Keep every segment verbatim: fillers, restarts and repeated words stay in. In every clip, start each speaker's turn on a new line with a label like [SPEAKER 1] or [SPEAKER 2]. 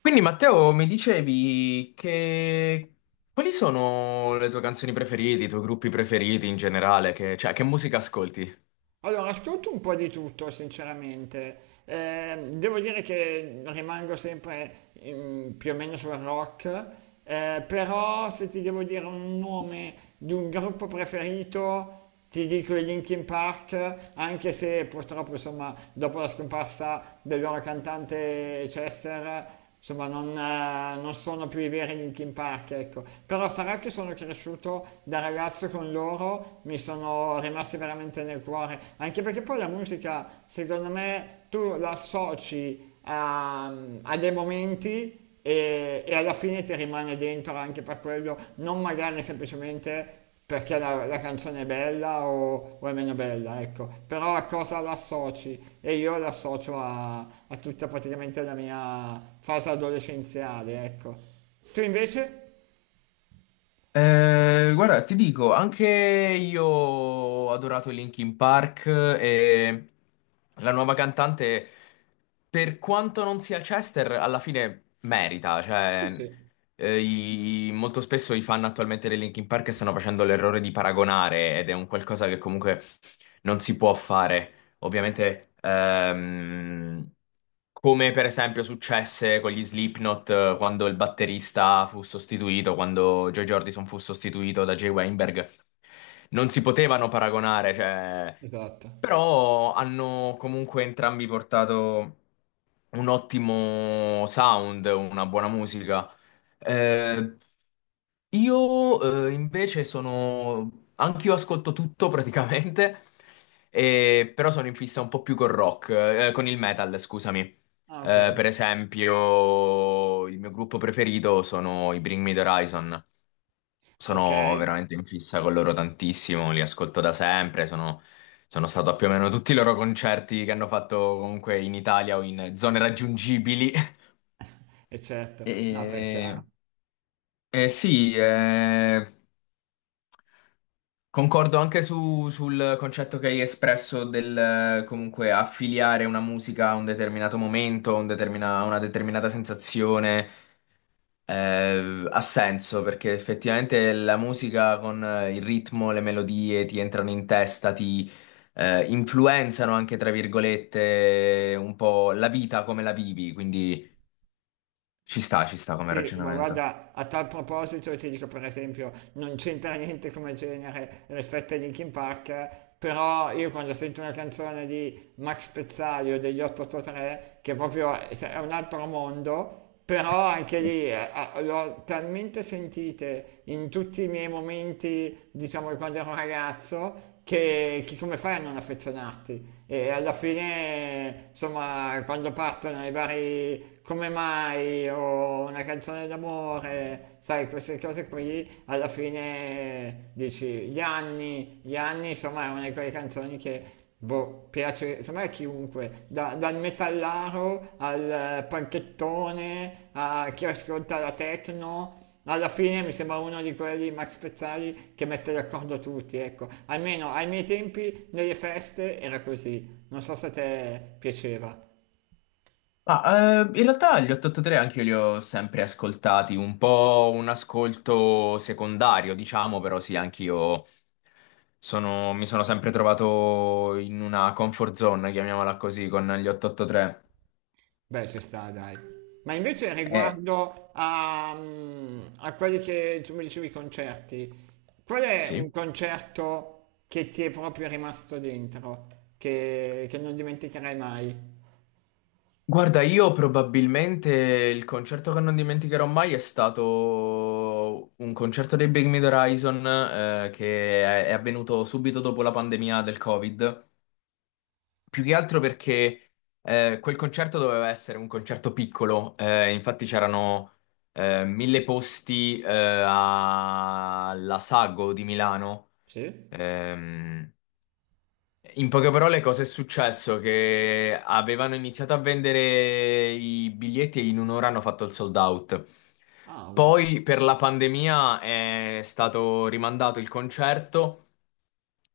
[SPEAKER 1] Quindi Matteo, mi dicevi che quali sono le tue canzoni preferite, i tuoi gruppi preferiti in generale, che, cioè che musica ascolti?
[SPEAKER 2] Allora, ascolto un po' di tutto, sinceramente. Eh, devo dire che rimango sempre mm, più o meno sul rock. Eh, però se ti devo dire un nome di un gruppo preferito, ti dico i Linkin Park, anche se purtroppo, insomma, dopo la scomparsa del loro cantante Chester, insomma, non, eh, non sono più i veri Linkin Park, ecco. Però sarà che sono cresciuto da ragazzo con loro, mi sono rimasti veramente nel cuore. Anche perché poi la musica, secondo me, tu la associ a, a dei momenti e, e alla fine ti rimane dentro anche per quello, non magari semplicemente perché la, la canzone è bella o, o è meno bella, ecco, però a cosa l'associ? E io l'associo a, a tutta praticamente la mia fase adolescenziale, ecco. Tu invece?
[SPEAKER 1] Eh, guarda, ti dico, anche io ho adorato Linkin Park e la nuova cantante, per quanto non sia Chester, alla fine merita, cioè eh, i- i- molto spesso i fan attualmente dei Linkin Park stanno facendo l'errore di paragonare ed è un qualcosa che comunque non si può fare. Ovviamente, ehm, come per esempio successe con gli Slipknot, eh, quando il batterista fu sostituito, quando Joy Jordison fu sostituito da Jay Weinberg, non si potevano paragonare, cioè,
[SPEAKER 2] Esatto.
[SPEAKER 1] però hanno comunque entrambi portato un ottimo sound, una buona musica. Eh, io eh, invece sono... Anch'io ascolto tutto praticamente, e- però sono in fissa un po' più col rock, eh, con il metal, scusami. Eh,
[SPEAKER 2] Ah, ok.
[SPEAKER 1] per esempio, il mio gruppo preferito sono i Bring Me the Horizon.
[SPEAKER 2] Ok,
[SPEAKER 1] Sono veramente in fissa con loro tantissimo, li ascolto da sempre, sono, sono stato a più o meno tutti i loro concerti che hanno fatto comunque in Italia o in zone raggiungibili.
[SPEAKER 2] e certo, no, beh, è
[SPEAKER 1] E,
[SPEAKER 2] chiaro.
[SPEAKER 1] e sì, eh, concordo anche su- sul concetto che hai espresso del eh, comunque affiliare una musica a un determinato momento, un determina- una determinata sensazione. Eh, ha senso perché effettivamente la musica con eh, il ritmo, le melodie ti entrano in testa, ti eh, influenzano anche, tra virgolette, un po' la vita come la vivi, quindi ci sta, ci sta come
[SPEAKER 2] Sì, ma
[SPEAKER 1] ragionamento.
[SPEAKER 2] guarda, a tal proposito ti dico per esempio, non c'entra niente come genere rispetto a Linkin Park, però io quando sento una canzone di Max Pezzali o degli ottantotto tre, che proprio è è un altro mondo, però anche lì eh, ah, le ho talmente sentite in tutti i miei momenti, diciamo, di quando ero ragazzo, che, che come fai a non affezionarti? E alla fine, insomma, quando partono i vari come mai o una canzone d'amore, sai, queste cose qui, alla fine dici gli anni, gli anni, insomma, è una di quelle canzoni che boh, piace, secondo me a chiunque, da- dal metallaro al eh, panchettone, a chi ascolta la techno, alla fine mi sembra uno di quelli Max Pezzali che mette d'accordo tutti, ecco. Almeno ai miei tempi, nelle feste, era così. Non so se a te piaceva.
[SPEAKER 1] Ah, eh, in realtà gli otto otto tre anche io li ho sempre ascoltati, un po' un ascolto secondario, diciamo, però sì, anche io sono- mi sono sempre trovato in una comfort zone, chiamiamola così, con gli otto otto tre.
[SPEAKER 2] Beh, ci sta, dai. Ma invece riguardo a, mm, a quelli che tu mi dicevi i concerti, qual è un
[SPEAKER 1] Sì.
[SPEAKER 2] concerto che ti è proprio rimasto dentro, che, che non dimenticherai mai?
[SPEAKER 1] Guarda, io probabilmente il concerto che non dimenticherò mai è stato un concerto dei Big Mid Horizon, eh, che è è avvenuto subito dopo la pandemia del Covid. Più che altro perché eh, quel concerto doveva essere un concerto piccolo, eh, infatti c'erano eh, mille posti, eh, alla Sago di Milano.
[SPEAKER 2] Sì?
[SPEAKER 1] Ehm, In poche parole, cosa è successo? Che avevano iniziato a vendere i biglietti e in un'ora hanno fatto il sold out.
[SPEAKER 2] Ah, wow.
[SPEAKER 1] Poi per la pandemia è stato rimandato il concerto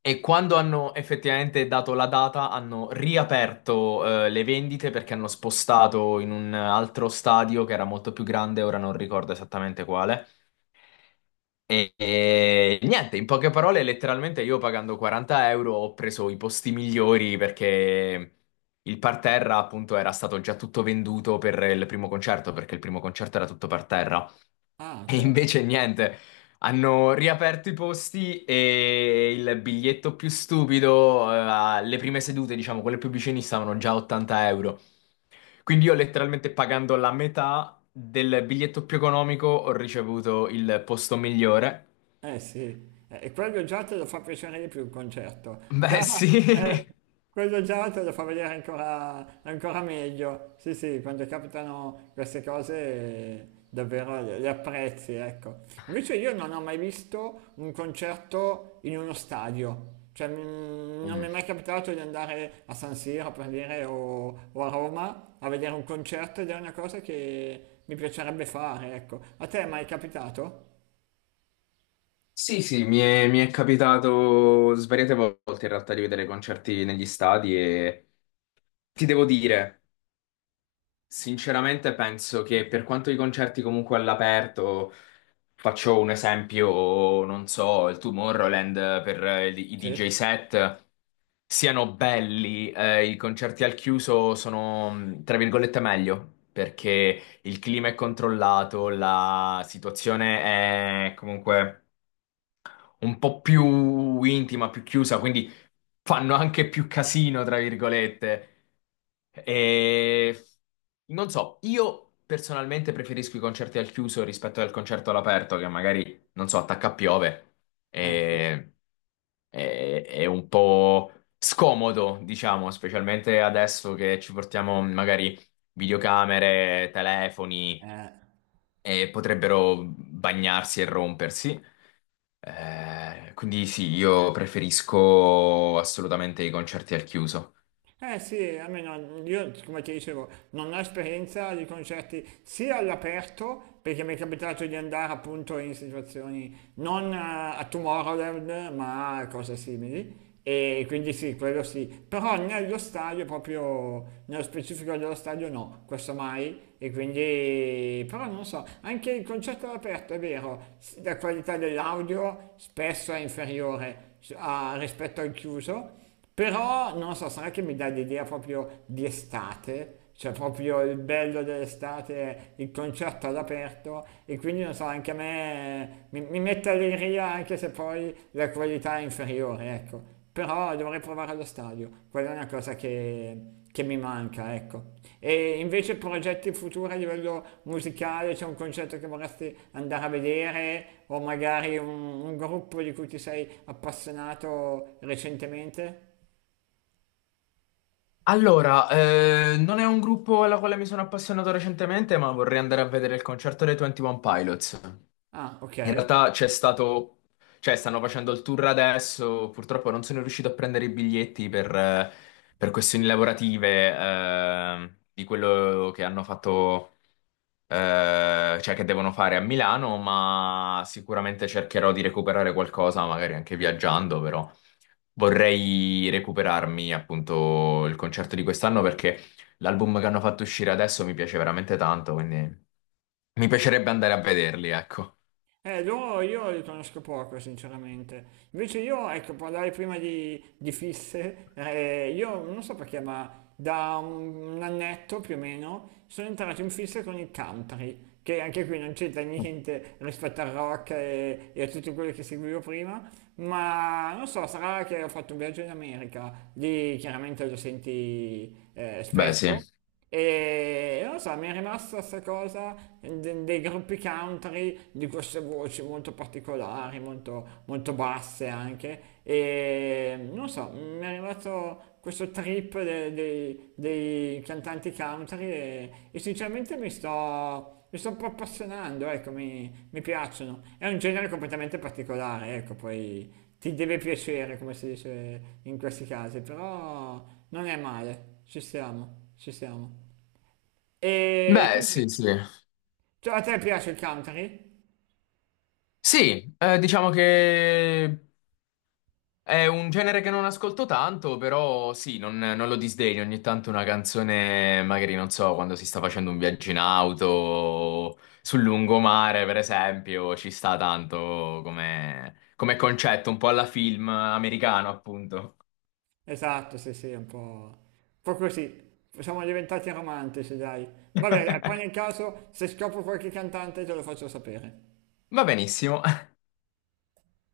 [SPEAKER 1] e quando hanno effettivamente dato la data hanno riaperto, eh, le vendite, perché hanno spostato in un altro stadio che era molto più grande, ora non ricordo esattamente quale. E, e niente, in poche parole, letteralmente io pagando quaranta euro ho preso i posti migliori perché il parterra appunto era stato già tutto venduto per il primo concerto, perché il primo concerto era tutto parterra.
[SPEAKER 2] Ah,
[SPEAKER 1] E
[SPEAKER 2] ok.
[SPEAKER 1] invece niente, hanno riaperto i posti e il biglietto più stupido, eh, alle prime sedute, diciamo, quelle più vicine, stavano già a ottanta euro. Quindi io letteralmente pagando la metà del biglietto più economico ho ricevuto il posto migliore.
[SPEAKER 2] Eh sì, eh, e quello già te lo fa piacere di più il concerto,
[SPEAKER 1] Beh,
[SPEAKER 2] già. eh,
[SPEAKER 1] sì.
[SPEAKER 2] Quello già te lo fa vedere ancora, ancora meglio, sì sì, quando capitano queste cose eh, davvero le, le apprezzi, ecco. Invece io non ho mai visto un concerto in uno stadio, cioè mm, non mi è
[SPEAKER 1] Mm.
[SPEAKER 2] mai capitato di andare a San Siro per dire o, o a Roma a vedere un concerto ed è una cosa che mi piacerebbe fare, ecco. A te è mai capitato?
[SPEAKER 1] Sì, sì, mi è, mi è capitato svariate volte in realtà di vedere concerti negli stadi e ti devo dire. Sinceramente penso che per quanto i concerti comunque all'aperto, faccio un esempio, non so, il Tomorrowland per eh, i D J
[SPEAKER 2] Sì,
[SPEAKER 1] set siano belli, eh, i concerti al chiuso sono, mh, tra virgolette, meglio, perché il clima è controllato, la situazione è comunque un po' più intima, più chiusa, quindi fanno anche più casino, tra virgolette. E non so, io personalmente preferisco i concerti al chiuso rispetto al concerto all'aperto, che magari, non so, attacca a piove.
[SPEAKER 2] eh sì.
[SPEAKER 1] E... È, è un po' scomodo, diciamo, specialmente adesso che ci portiamo magari videocamere, telefoni,
[SPEAKER 2] Eh,
[SPEAKER 1] e potrebbero bagnarsi e rompersi. Eh, quindi sì, io preferisco assolutamente i concerti al chiuso.
[SPEAKER 2] eh sì, almeno io, come ti dicevo, non ho esperienza di concerti sia all'aperto, perché mi è capitato di andare appunto in situazioni non eh, a Tomorrowland, ma a cose simili. E quindi sì, quello sì, però nello stadio, proprio nello specifico dello stadio no, questo mai. E quindi, però non so, anche il concerto all'aperto è vero, s- la qualità dell'audio spesso è inferiore s- a- rispetto al chiuso. Però non so, sarà che mi dà l'idea proprio di estate, cioè proprio il bello dell'estate è il concerto all'aperto e quindi non so, anche a me mi, mi mette allegria anche se poi la qualità è inferiore, ecco. Però dovrei provare allo stadio, quella è una cosa che, che mi manca, ecco. E invece progetti futuri a livello musicale, c'è un concerto che vorresti andare a vedere o magari un, un gruppo di cui ti sei appassionato recentemente?
[SPEAKER 1] Allora, eh, non è un gruppo alla quale mi sono appassionato recentemente, ma vorrei andare a vedere il concerto dei ventuno Pilots.
[SPEAKER 2] Ah,
[SPEAKER 1] In
[SPEAKER 2] ok.
[SPEAKER 1] realtà c'è stato, cioè stanno facendo il tour adesso, purtroppo non sono riuscito a prendere i biglietti per, eh, per questioni lavorative, eh, di quello che hanno fatto, eh, cioè che devono fare a Milano, ma sicuramente cercherò di recuperare qualcosa, magari anche viaggiando, però vorrei recuperarmi appunto il concerto di quest'anno perché l'album che hanno fatto uscire adesso mi piace veramente tanto, quindi mi piacerebbe andare a vederli, ecco.
[SPEAKER 2] Eh, loro io li conosco poco, sinceramente. Invece io, ecco, parlare prima di, di fisse, eh, io non so perché, ma da un, un annetto più o meno sono entrato in fisse con il country, che anche qui non c'entra niente rispetto al rock e, e a tutto quello che seguivo prima, ma non so, sarà che ho fatto un viaggio in America, lì chiaramente lo senti eh,
[SPEAKER 1] Beh, sì.
[SPEAKER 2] spesso. E non lo so, mi è rimasta questa cosa de- dei gruppi country, di queste voci molto particolari, molto, molto basse anche. E non lo so, mi è rimasto questo trip de- dei, dei cantanti country e, e sinceramente mi sto, mi sto un po' appassionando, ecco, mi, mi piacciono. È un genere completamente particolare, ecco, poi ti deve piacere, come si dice in questi casi, però non è male. Ci siamo, ci siamo. E
[SPEAKER 1] Beh,
[SPEAKER 2] quindi,
[SPEAKER 1] sì, sì.
[SPEAKER 2] cioè, a te piace il country?
[SPEAKER 1] Sì, eh, diciamo che è un genere che non ascolto tanto, però sì, non, non lo disdegno. Ogni tanto una canzone, magari non so, quando si sta facendo un viaggio in auto, sul lungomare, per esempio, ci sta tanto come, come concetto, un po' alla film americano, appunto.
[SPEAKER 2] Esatto, sì, sì, un po', un po' così. Siamo diventati romantici, dai. Vabbè, dai, poi nel caso, se scopro qualche cantante, te lo faccio sapere.
[SPEAKER 1] Va benissimo.